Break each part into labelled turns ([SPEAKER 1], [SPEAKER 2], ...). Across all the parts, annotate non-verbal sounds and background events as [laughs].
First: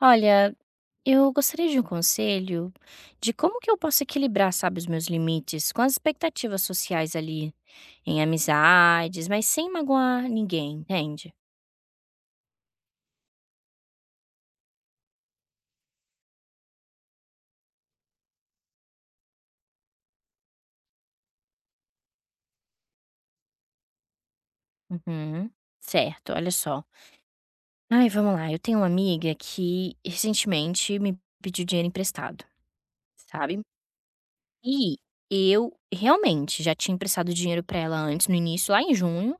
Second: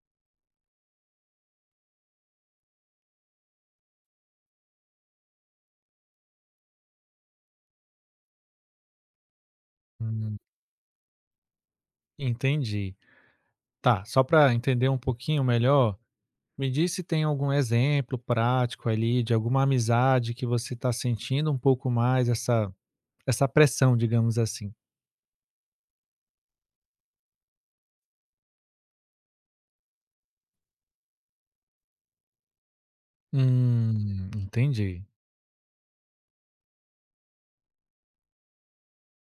[SPEAKER 1] Olha, eu gostaria de um conselho de como que eu posso equilibrar, sabe, os meus limites com as expectativas sociais ali, em amizades, mas sem magoar
[SPEAKER 2] Hum,
[SPEAKER 1] ninguém, entende?
[SPEAKER 2] entendi. Tá, só para entender um pouquinho melhor, me diz se tem algum exemplo prático ali de alguma amizade que você está sentindo um pouco mais essa pressão, digamos assim.
[SPEAKER 1] Uhum. Certo, olha só. Ai, vamos lá. Eu tenho uma amiga que recentemente me pediu dinheiro emprestado, sabe? E
[SPEAKER 2] Entendi.
[SPEAKER 1] eu realmente já tinha emprestado dinheiro pra ela antes, no início, lá em junho.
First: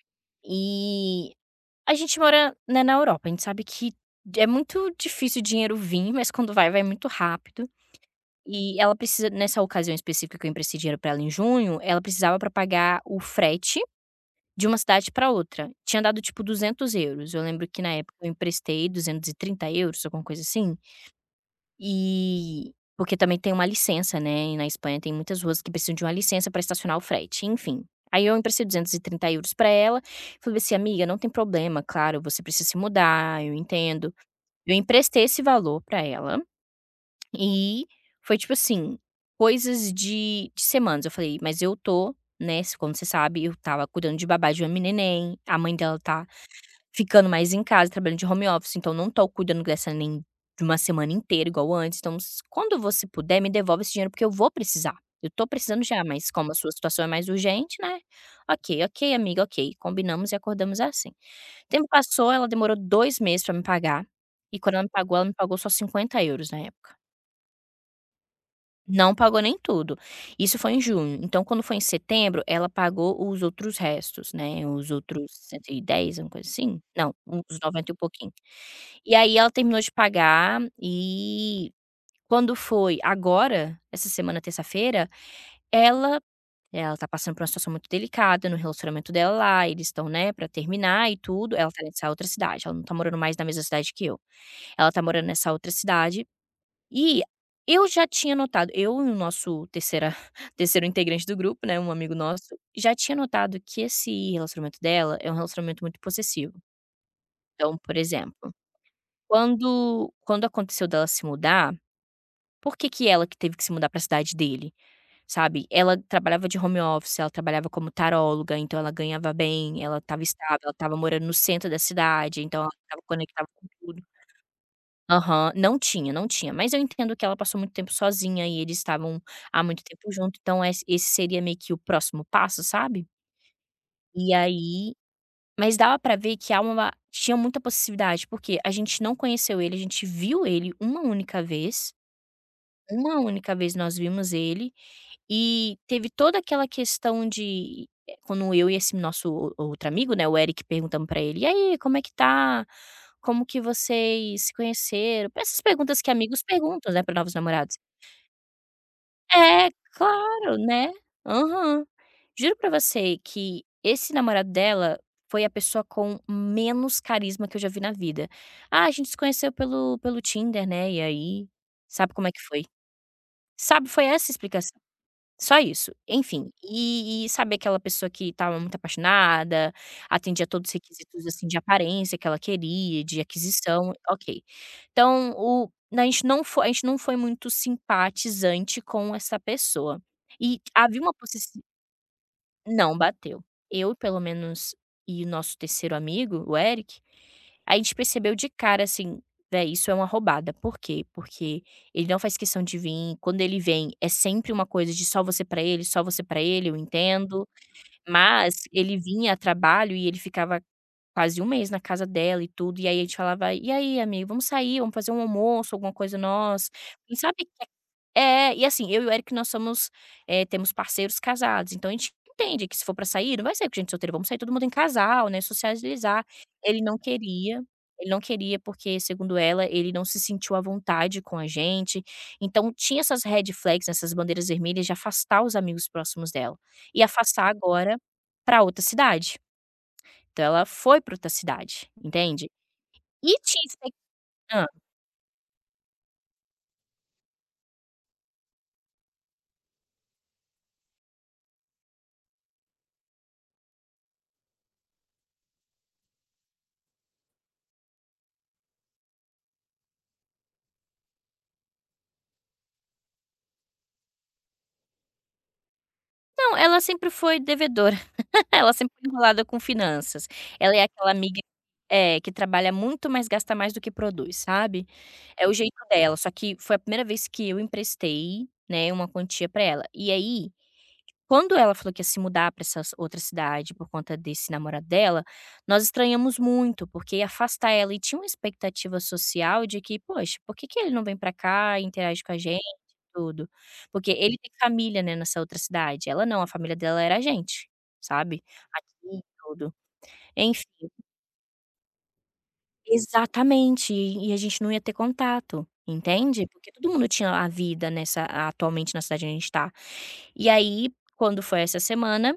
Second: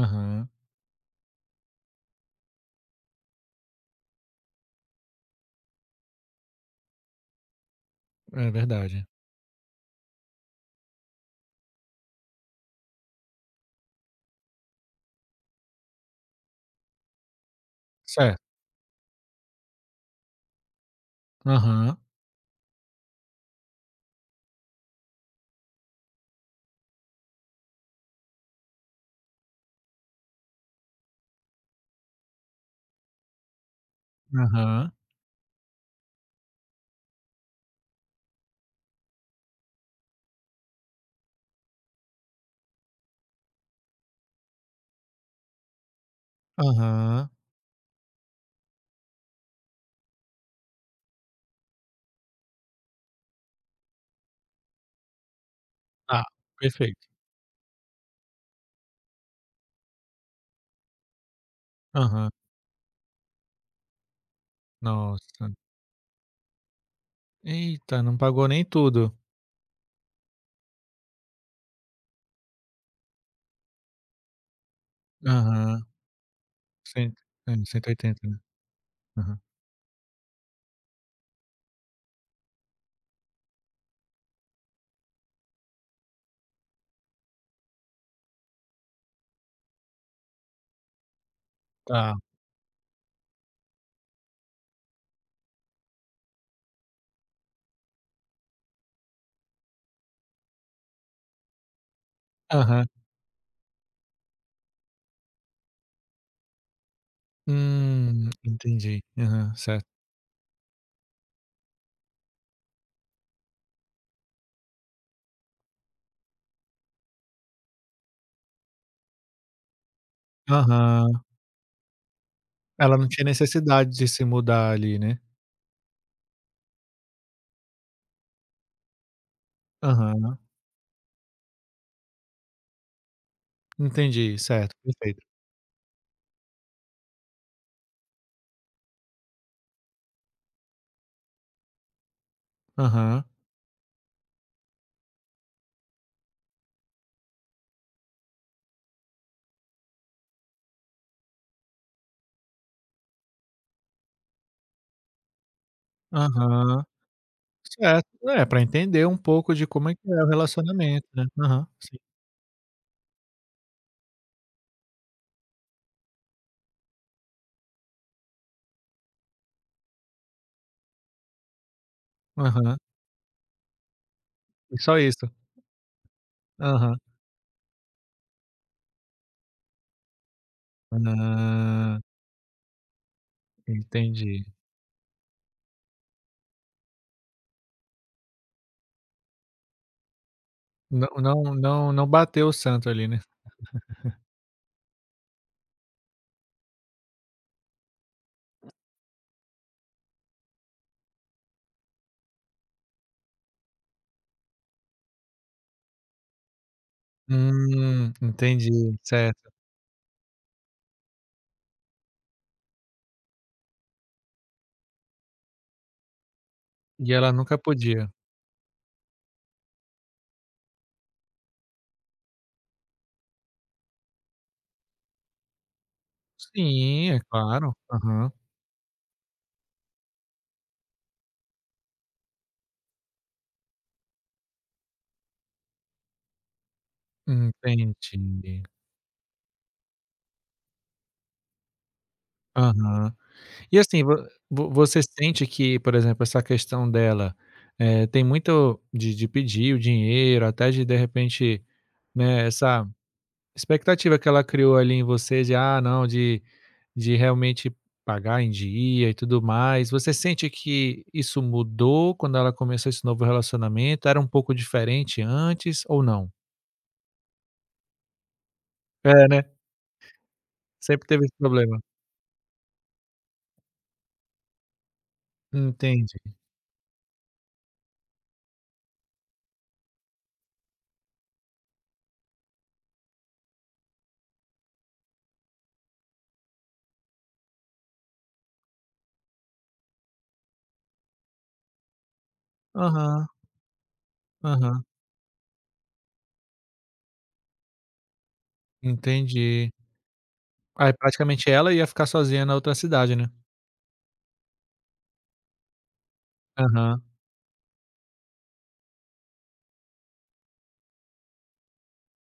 [SPEAKER 2] Aham,
[SPEAKER 1] E A gente mora, né, na Europa, a gente sabe que é muito difícil o dinheiro vir, mas quando vai, vai muito rápido.
[SPEAKER 2] é
[SPEAKER 1] E ela
[SPEAKER 2] verdade.
[SPEAKER 1] precisa nessa ocasião específica que eu emprestei dinheiro pra ela em junho, ela precisava pra pagar o frete de uma cidade pra outra. Tinha dado tipo €200. Eu lembro que na época eu
[SPEAKER 2] Certo.
[SPEAKER 1] emprestei 230 €, alguma coisa assim.
[SPEAKER 2] Aham,
[SPEAKER 1] E porque também tem uma licença, né, e na Espanha tem muitas ruas que precisam de uma licença para estacionar o frete, enfim. Aí eu emprestei €230 para ela, falei assim: "Amiga, não tem problema, claro, você precisa se mudar, eu entendo". Eu
[SPEAKER 2] aham,
[SPEAKER 1] emprestei esse valor para ela e foi, tipo assim, coisas de semanas, eu falei: "Mas eu tô, né, como você sabe, eu estava cuidando de babá de uma neném, a mãe dela tá ficando
[SPEAKER 2] aham.
[SPEAKER 1] mais em casa, trabalhando de home office, então não tô cuidando dessa nem de uma semana inteira igual antes, então s quando você puder me devolve esse dinheiro, porque eu vou precisar. Eu tô precisando já,
[SPEAKER 2] Ah,
[SPEAKER 1] mas como a sua situação
[SPEAKER 2] perfeito.
[SPEAKER 1] é mais urgente, né, ok, ok amiga, ok, combinamos e acordamos assim". O tempo
[SPEAKER 2] Aham.
[SPEAKER 1] passou, ela demorou 2 meses pra me pagar, e quando ela me
[SPEAKER 2] Nossa.
[SPEAKER 1] pagou só €50 na época.
[SPEAKER 2] Eita, não pagou nem tudo.
[SPEAKER 1] Não pagou nem tudo. Isso foi em junho. Então, quando foi em setembro, ela pagou os outros restos, né, os outros cento e
[SPEAKER 2] Aham.
[SPEAKER 1] dez uma coisa assim? Não,
[SPEAKER 2] 100, é,
[SPEAKER 1] uns
[SPEAKER 2] Cento
[SPEAKER 1] 90
[SPEAKER 2] e
[SPEAKER 1] e um
[SPEAKER 2] oitenta,
[SPEAKER 1] pouquinho.
[SPEAKER 2] né.
[SPEAKER 1] E aí
[SPEAKER 2] Aham.
[SPEAKER 1] ela terminou de pagar e quando foi agora, essa semana, terça-feira, ela ela tá passando por uma situação muito delicada no relacionamento dela lá, eles estão, né, pra terminar e tudo. Ela tá nessa
[SPEAKER 2] Tá.
[SPEAKER 1] outra cidade, ela não tá morando mais na mesma cidade que eu. Ela tá morando nessa outra cidade e eu já tinha notado, eu e o nosso terceira [laughs] terceiro integrante do grupo, né, um amigo nosso,
[SPEAKER 2] Aham.
[SPEAKER 1] já tinha notado que esse relacionamento dela é um relacionamento muito possessivo. Então, por exemplo,
[SPEAKER 2] Entendi. Aham, certo.
[SPEAKER 1] quando aconteceu dela se mudar, por que que ela que teve que se mudar para a cidade dele, sabe? Ela trabalhava de home office, ela trabalhava como taróloga, então ela ganhava bem, ela estava estável, ela estava
[SPEAKER 2] Aham.
[SPEAKER 1] morando no centro da cidade, então ela
[SPEAKER 2] Ela
[SPEAKER 1] estava
[SPEAKER 2] não tinha
[SPEAKER 1] conectada com
[SPEAKER 2] necessidade
[SPEAKER 1] tudo.
[SPEAKER 2] de se mudar ali, né.
[SPEAKER 1] Aham. Não tinha, não tinha. Mas eu entendo que ela passou muito tempo sozinha e eles estavam há muito tempo junto,
[SPEAKER 2] Aham.
[SPEAKER 1] então esse seria meio que o próximo passo, sabe. E
[SPEAKER 2] Entendi, certo,
[SPEAKER 1] aí
[SPEAKER 2] perfeito.
[SPEAKER 1] mas dava pra ver que há uma tinha muita possessividade, porque a gente não conheceu ele, a gente viu ele uma
[SPEAKER 2] Aham.
[SPEAKER 1] única vez nós vimos ele e teve toda aquela questão de quando eu e esse nosso o outro amigo, né, o Eric, perguntamos pra ele: "E aí, como é que tá? Como que vocês se conheceram?". Essas perguntas que amigos
[SPEAKER 2] Aham.
[SPEAKER 1] perguntam, né, para novos namorados.
[SPEAKER 2] Certo. É, pra entender um pouco de
[SPEAKER 1] É,
[SPEAKER 2] como é que é o
[SPEAKER 1] claro, né.
[SPEAKER 2] relacionamento, né. Aham,
[SPEAKER 1] Aham.
[SPEAKER 2] sim.
[SPEAKER 1] Juro pra você que esse namorado dela foi a pessoa com menos carisma que eu já vi na vida. "Ah, a gente se conheceu pelo Tinder, né, e aí". Sabe como é que foi?
[SPEAKER 2] Aham.
[SPEAKER 1] Sabe, foi essa a
[SPEAKER 2] E
[SPEAKER 1] explicação.
[SPEAKER 2] só isso.
[SPEAKER 1] Só isso. Enfim,
[SPEAKER 2] Aham.
[SPEAKER 1] e sabe aquela pessoa que estava muito apaixonada, atendia todos os requisitos, assim, de
[SPEAKER 2] Ah,
[SPEAKER 1] aparência que ela queria, de aquisição, ok.
[SPEAKER 2] entendi.
[SPEAKER 1] Então o A gente não foi muito simpatizante com essa pessoa. E havia
[SPEAKER 2] Não,
[SPEAKER 1] uma possi
[SPEAKER 2] não, não, não bateu o santo
[SPEAKER 1] não
[SPEAKER 2] ali, né.
[SPEAKER 1] bateu. Eu, pelo menos, e o nosso terceiro amigo, o Eric, a gente percebeu de cara assim, véi, isso é uma roubada. Por quê? Porque ele não faz questão de vir, quando ele vem é sempre uma coisa de só você pra ele, só você pra ele, eu entendo, mas
[SPEAKER 2] Entendi,
[SPEAKER 1] ele vinha a
[SPEAKER 2] certo.
[SPEAKER 1] trabalho e ele ficava quase um mês na casa dela e tudo, e aí a gente falava: "E aí amigo, vamos sair, vamos fazer um almoço, alguma coisa nós".
[SPEAKER 2] E
[SPEAKER 1] E
[SPEAKER 2] ela
[SPEAKER 1] sabe,
[SPEAKER 2] nunca podia.
[SPEAKER 1] e assim, eu e o Eric nós somos, temos parceiros casados, então a gente entende que se for pra sair, não vai sair com gente solteira, vamos sair todo mundo em casal, né, socializar. Ele não
[SPEAKER 2] Sim, é
[SPEAKER 1] queria,
[SPEAKER 2] claro.
[SPEAKER 1] ele não
[SPEAKER 2] Aham.
[SPEAKER 1] queria porque, segundo ela, ele não se sentiu à vontade com a gente, então tinha essas red flags, essas bandeiras vermelhas de afastar os amigos próximos dela, e afastar agora pra
[SPEAKER 2] Entendi.
[SPEAKER 1] outra cidade. Então ela foi pra outra cidade, entende.
[SPEAKER 2] Aham.
[SPEAKER 1] E tinha
[SPEAKER 2] E
[SPEAKER 1] expec
[SPEAKER 2] assim, vo
[SPEAKER 1] hã.
[SPEAKER 2] vo você sente que, por exemplo, essa questão dela, tem muito de pedir o dinheiro, até de repente, né, essa expectativa que ela criou ali em você de, ah, não, de realmente pagar em dia e tudo mais. Você sente que isso mudou quando ela começou esse novo relacionamento? Era um pouco diferente antes ou não?
[SPEAKER 1] Não, ela sempre foi devedora. Ela sempre foi
[SPEAKER 2] É, né?
[SPEAKER 1] enrolada com finanças. Ela é
[SPEAKER 2] Sempre
[SPEAKER 1] aquela
[SPEAKER 2] teve esse
[SPEAKER 1] amiga,
[SPEAKER 2] problema.
[SPEAKER 1] é, que trabalha muito, mas gasta mais do que produz, sabe. É o jeito dela,
[SPEAKER 2] Entendi.
[SPEAKER 1] só que foi a primeira vez que eu emprestei, né, uma quantia pra ela. E aí quando ela falou que ia se mudar para essa outra cidade por conta desse namorado dela, nós estranhamos muito, porque ia afastar ela e tinha uma expectativa social de que: "Poxa, por que que ele não vem para cá e interage com a gente e
[SPEAKER 2] Aham,
[SPEAKER 1] tudo?". Porque ele tem
[SPEAKER 2] aham,
[SPEAKER 1] família, né, nessa outra cidade, ela não, a família dela era a gente, sabe, aqui e
[SPEAKER 2] entendi.
[SPEAKER 1] tudo. Enfim,
[SPEAKER 2] Aí praticamente ela ia ficar sozinha na outra cidade, né?
[SPEAKER 1] exatamente, e a gente não ia ter contato, entende? Porque todo
[SPEAKER 2] Aham.
[SPEAKER 1] mundo tinha a vida nessa, atualmente na cidade onde a gente tá. E aí, quando foi essa semana,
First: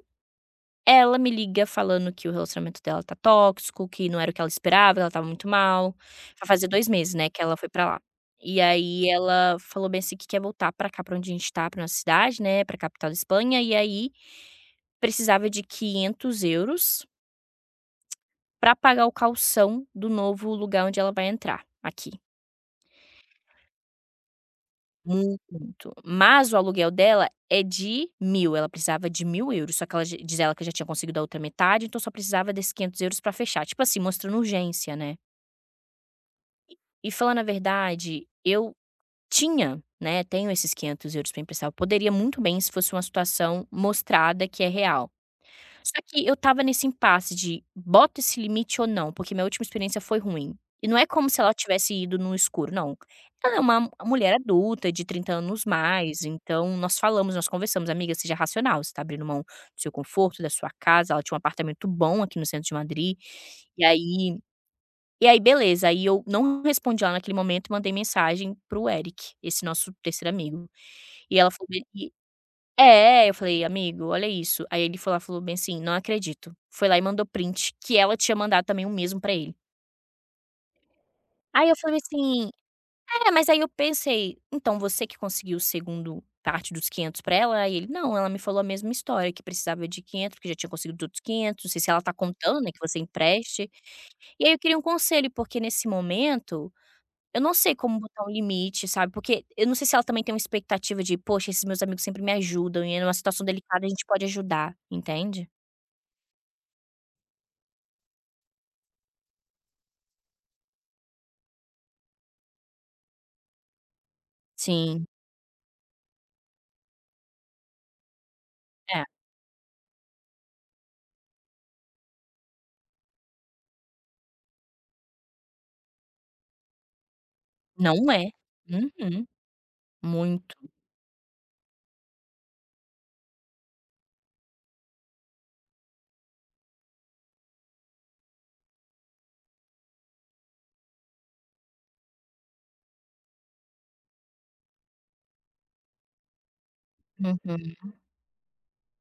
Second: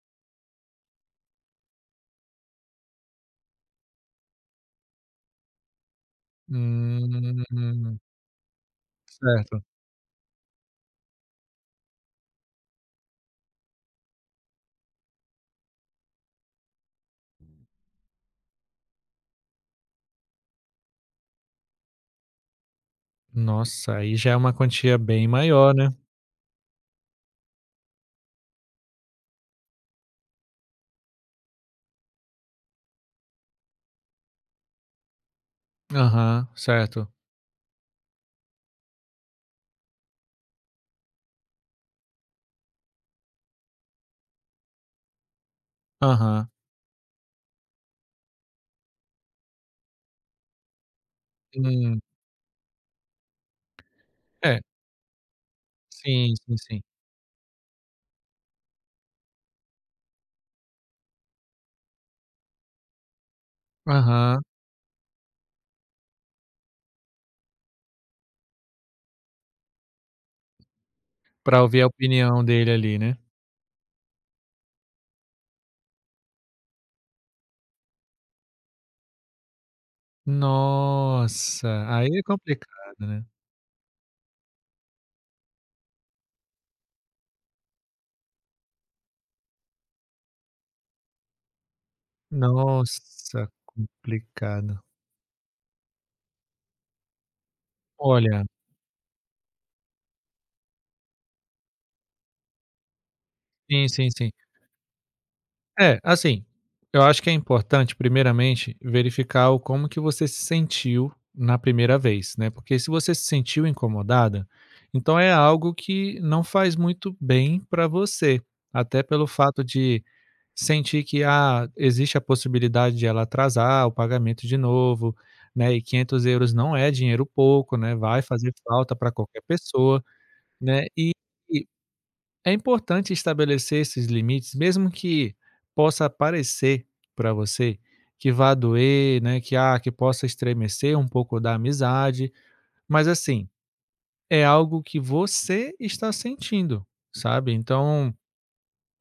[SPEAKER 1] ela me liga falando que o relacionamento dela tá tóxico, que não era o que ela esperava, que ela tava muito mal. Vai fazer 2 meses, né, que ela foi pra
[SPEAKER 2] Hum,
[SPEAKER 1] lá. E aí ela
[SPEAKER 2] certo.
[SPEAKER 1] falou bem assim que quer voltar pra cá, pra onde a gente tá, pra nossa cidade, né, pra capital da Espanha, e aí precisava de €500 pra pagar o calção do novo lugar onde ela vai entrar, aqui.
[SPEAKER 2] Nossa, aí já é uma quantia bem
[SPEAKER 1] Muito,
[SPEAKER 2] maior, né?
[SPEAKER 1] muito. Mas o aluguel dela é de 1.000. Ela precisava de €1.000. Só que ela já diz, ela que já tinha conseguido a outra metade, então só precisava desses €500 pra fechar. Tipo assim, mostrando urgência, né.
[SPEAKER 2] Aham, certo.
[SPEAKER 1] E falando a verdade, eu tinha, né, tenho esses €500 para emprestar, eu poderia muito bem se fosse uma situação mostrada que é real. Só que eu
[SPEAKER 2] Aham.
[SPEAKER 1] estava nesse impasse de boto esse limite ou não, porque minha última experiência foi ruim. E não é como se ela tivesse
[SPEAKER 2] Hum.
[SPEAKER 1] ido no escuro, não. Ela é uma mulher
[SPEAKER 2] É,
[SPEAKER 1] adulta de 30 anos mais,
[SPEAKER 2] sim, sim,
[SPEAKER 1] então
[SPEAKER 2] sim.
[SPEAKER 1] nós falamos, nós conversamos: "Amiga, seja racional, você tá abrindo mão do seu conforto, da sua casa", ela tinha um apartamento bom aqui no centro de Madrid, e aí,
[SPEAKER 2] Aham,
[SPEAKER 1] e aí beleza, aí eu não respondi ela naquele momento, mandei mensagem para o Eric, esse nosso terceiro amigo. E ela
[SPEAKER 2] pra
[SPEAKER 1] falou
[SPEAKER 2] ouvir
[SPEAKER 1] bem,
[SPEAKER 2] a opinião dele ali, né.
[SPEAKER 1] eu falei: "Amigo, olha isso". Aí ele foi lá, falou bem assim: "Não acredito". Foi lá e mandou print que ela tinha mandado também o mesmo pra ele.
[SPEAKER 2] Nossa,
[SPEAKER 1] Aí eu falei
[SPEAKER 2] aí é
[SPEAKER 1] assim,
[SPEAKER 2] complicado, né.
[SPEAKER 1] mas aí eu pensei: "Então você que conseguiu o segundo parte dos 500 pra ela?". Aí ele: "Não, ela me falou a mesma história, que precisava de 500, porque já tinha conseguido os outros 500. Não sei se ela tá contando, né, que você
[SPEAKER 2] Nossa,
[SPEAKER 1] empreste". E aí eu queria
[SPEAKER 2] complicado.
[SPEAKER 1] um conselho, porque nesse momento eu não sei como botar um
[SPEAKER 2] Olha,
[SPEAKER 1] limite, sabe, porque eu não sei se ela também tem uma expectativa de: "Poxa, esses meus amigos sempre me ajudam e numa situação delicada
[SPEAKER 2] sim,
[SPEAKER 1] a gente
[SPEAKER 2] sim,
[SPEAKER 1] pode
[SPEAKER 2] sim.
[SPEAKER 1] ajudar", entende?
[SPEAKER 2] É, assim, eu acho que é importante primeiramente verificar o como que você se sentiu na primeira vez, né, porque se você se sentiu incomodada,
[SPEAKER 1] Sim,
[SPEAKER 2] então é algo que não faz muito bem para você, até
[SPEAKER 1] é.
[SPEAKER 2] pelo fato de sentir que, ah, existe a possibilidade de ela atrasar o pagamento de novo, né, e 500 euros não é dinheiro pouco, né,
[SPEAKER 1] Não
[SPEAKER 2] vai
[SPEAKER 1] é.
[SPEAKER 2] fazer falta para
[SPEAKER 1] Uhum.
[SPEAKER 2] qualquer pessoa,
[SPEAKER 1] Muito.
[SPEAKER 2] né, e é importante estabelecer esses limites, mesmo que possa parecer para você que vá doer, né, que, ah, que possa estremecer um pouco da amizade, mas assim, é algo que você está sentindo, sabe,
[SPEAKER 1] Uhum.
[SPEAKER 2] então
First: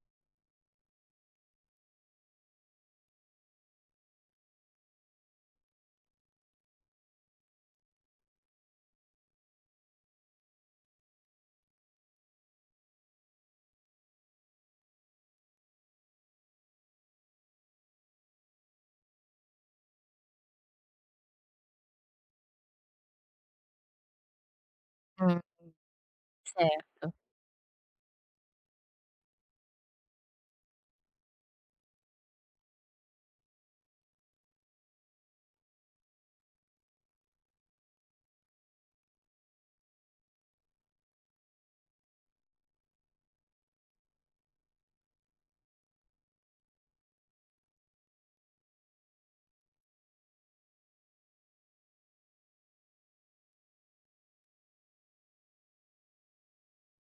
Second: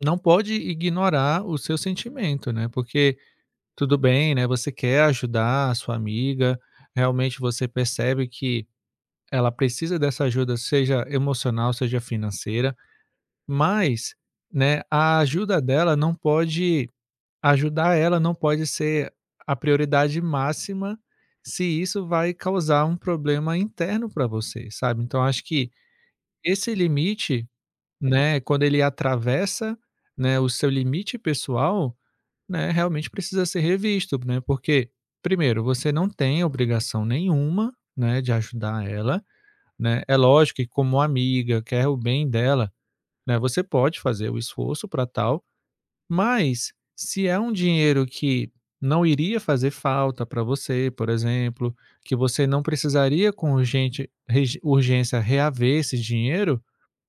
[SPEAKER 2] não pode ignorar o seu sentimento, né, porque tudo bem, né, você quer ajudar a sua amiga, realmente você percebe que ela precisa dessa ajuda, seja emocional, seja financeira, mas, né, a ajuda dela não pode ajudar ela não pode ser a prioridade máxima, se isso vai causar um problema interno para você, sabe. Então
[SPEAKER 1] Hum,
[SPEAKER 2] acho que esse
[SPEAKER 1] certo.
[SPEAKER 2] limite, né, quando ele atravessa, né, o seu limite pessoal, né, realmente precisa ser revisto, né? Porque, primeiro, você não tem obrigação nenhuma, né, de ajudar ela, né? É lógico que como amiga, quer o bem dela, né, você pode fazer o esforço para tal, mas se é um dinheiro que não iria fazer falta para você, por exemplo, que você não precisaria com urgência reaver esse dinheiro,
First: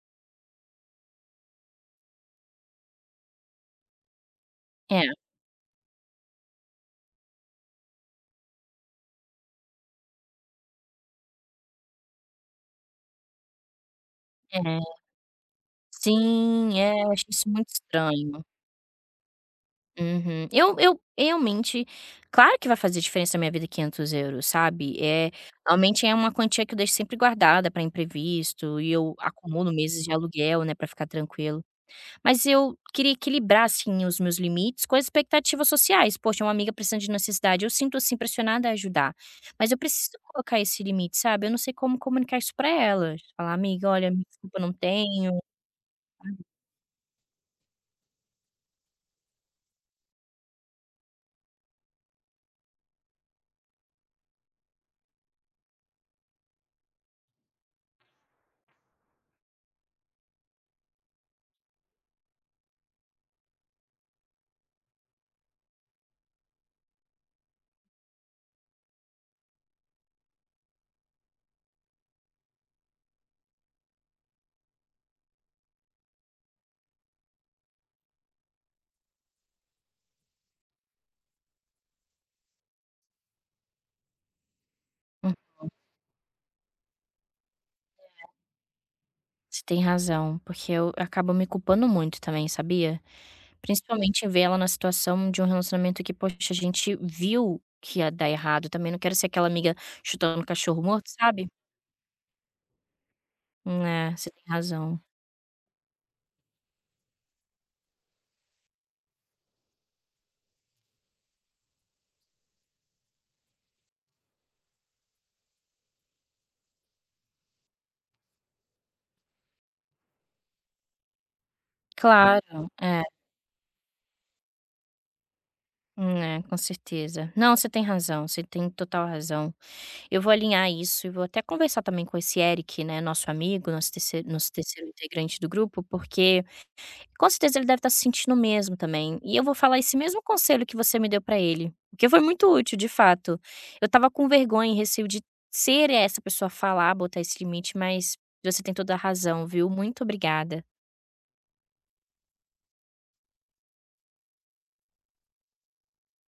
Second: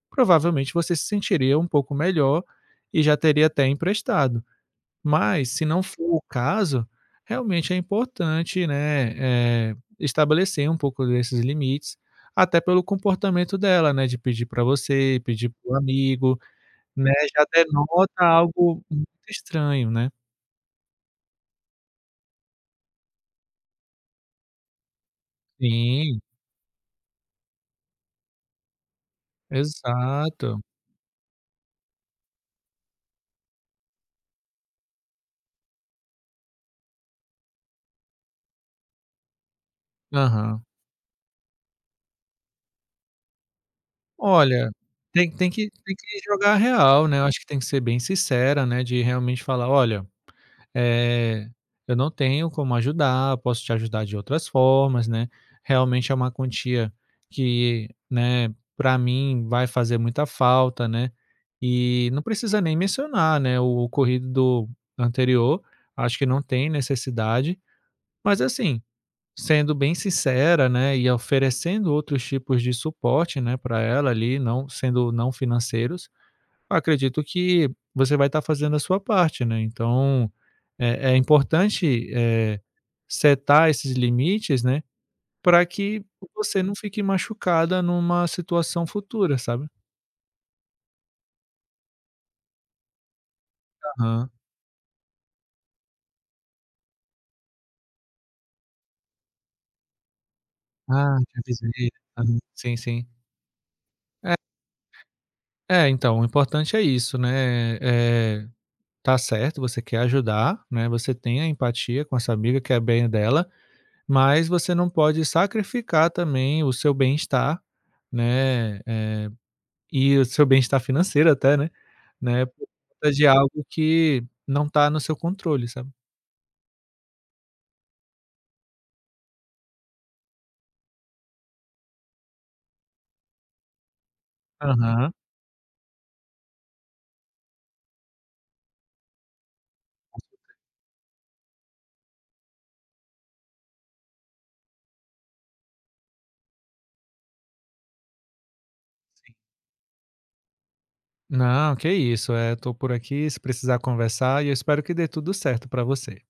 [SPEAKER 2] provavelmente você se sentiria um pouco melhor e já teria até emprestado.
[SPEAKER 1] É,
[SPEAKER 2] Mas se não for o caso, realmente é importante, né, estabelecer um pouco desses limites, até pelo comportamento dela, né, de pedir para
[SPEAKER 1] é.
[SPEAKER 2] você, pedir para o amigo,
[SPEAKER 1] Sim, é, eu
[SPEAKER 2] né,
[SPEAKER 1] acho
[SPEAKER 2] já
[SPEAKER 1] isso muito
[SPEAKER 2] denota
[SPEAKER 1] estranho.
[SPEAKER 2] algo muito estranho, né.
[SPEAKER 1] Uhum. Eu realmente, claro que vai fazer diferença na minha vida 500€, sabe. É, realmente é
[SPEAKER 2] Sim,
[SPEAKER 1] uma quantia que eu deixo sempre guardada para imprevisto e eu acumulo meses de
[SPEAKER 2] exato.
[SPEAKER 1] aluguel, né, para ficar tranquila. Mas eu queria equilibrar, assim, os meus limites com as expectativas sociais. Poxa, uma amiga precisando de necessidade, eu sinto, assim, pressionada a ajudar, mas eu preciso colocar
[SPEAKER 2] Aham.
[SPEAKER 1] esse limite, sabe. Eu não sei como comunicar isso pra ela. Falar: "Amiga, olha, me desculpa, eu
[SPEAKER 2] Olha,
[SPEAKER 1] não
[SPEAKER 2] tem
[SPEAKER 1] tenho".
[SPEAKER 2] tem que tem que jogar a real, né, eu acho que tem que ser bem sincera, né, de realmente falar: "Olha, Eh, eu não tenho como ajudar, posso te ajudar de outras formas, né. Realmente é uma quantia que, né, para mim vai fazer muita falta, né. E não precisa nem mencionar, né, o ocorrido do anterior, acho que não tem necessidade, mas assim, sendo bem sincera, né, e oferecendo outros tipos de suporte, né, para ela ali, não sendo não financeiros, acredito que você vai estar fazendo a sua parte, né, então é importante, setar esses limites, né,
[SPEAKER 1] Hum,
[SPEAKER 2] para que você não fique machucada numa situação futura,
[SPEAKER 1] você
[SPEAKER 2] sabe.
[SPEAKER 1] tem razão, porque eu acabo me culpando muito também, sabia? Principalmente em
[SPEAKER 2] Aham.
[SPEAKER 1] ver ela na situação de um relacionamento que, poxa, a gente viu que ia dar errado, também não quero ser aquela amiga chutando cachorro morto,
[SPEAKER 2] Ah, te
[SPEAKER 1] sabe?
[SPEAKER 2] avisei. Aham. Sim, sim.
[SPEAKER 1] É, você tem razão.
[SPEAKER 2] É, então, o importante é isso, né, tá certo, você quer ajudar, né, você tem a empatia com essa amiga, que é bem dela, mas você não pode sacrificar também o seu bem-estar, né, e o seu bem-estar financeiro até, né, né,
[SPEAKER 1] Claro,
[SPEAKER 2] por
[SPEAKER 1] é.
[SPEAKER 2] conta de algo que não está no seu controle, sabe.
[SPEAKER 1] É, com certeza. Não, você tem razão, você tem total razão. Eu vou alinhar isso e vou até conversar também com esse Eric, né, nosso amigo, nosso terceiro
[SPEAKER 2] Aham,
[SPEAKER 1] integrante do grupo, porque com certeza ele deve estar se sentindo o mesmo também. E eu vou falar esse mesmo conselho que você me deu para ele, porque foi muito útil, de fato. Eu tava com vergonha e receio de ser essa pessoa a falar, botar esse limite, mas você tem toda a
[SPEAKER 2] sim.
[SPEAKER 1] razão, viu? Muito obrigada.
[SPEAKER 2] Não, que isso, estou por aqui, se precisar conversar e eu espero que dê tudo certo para você.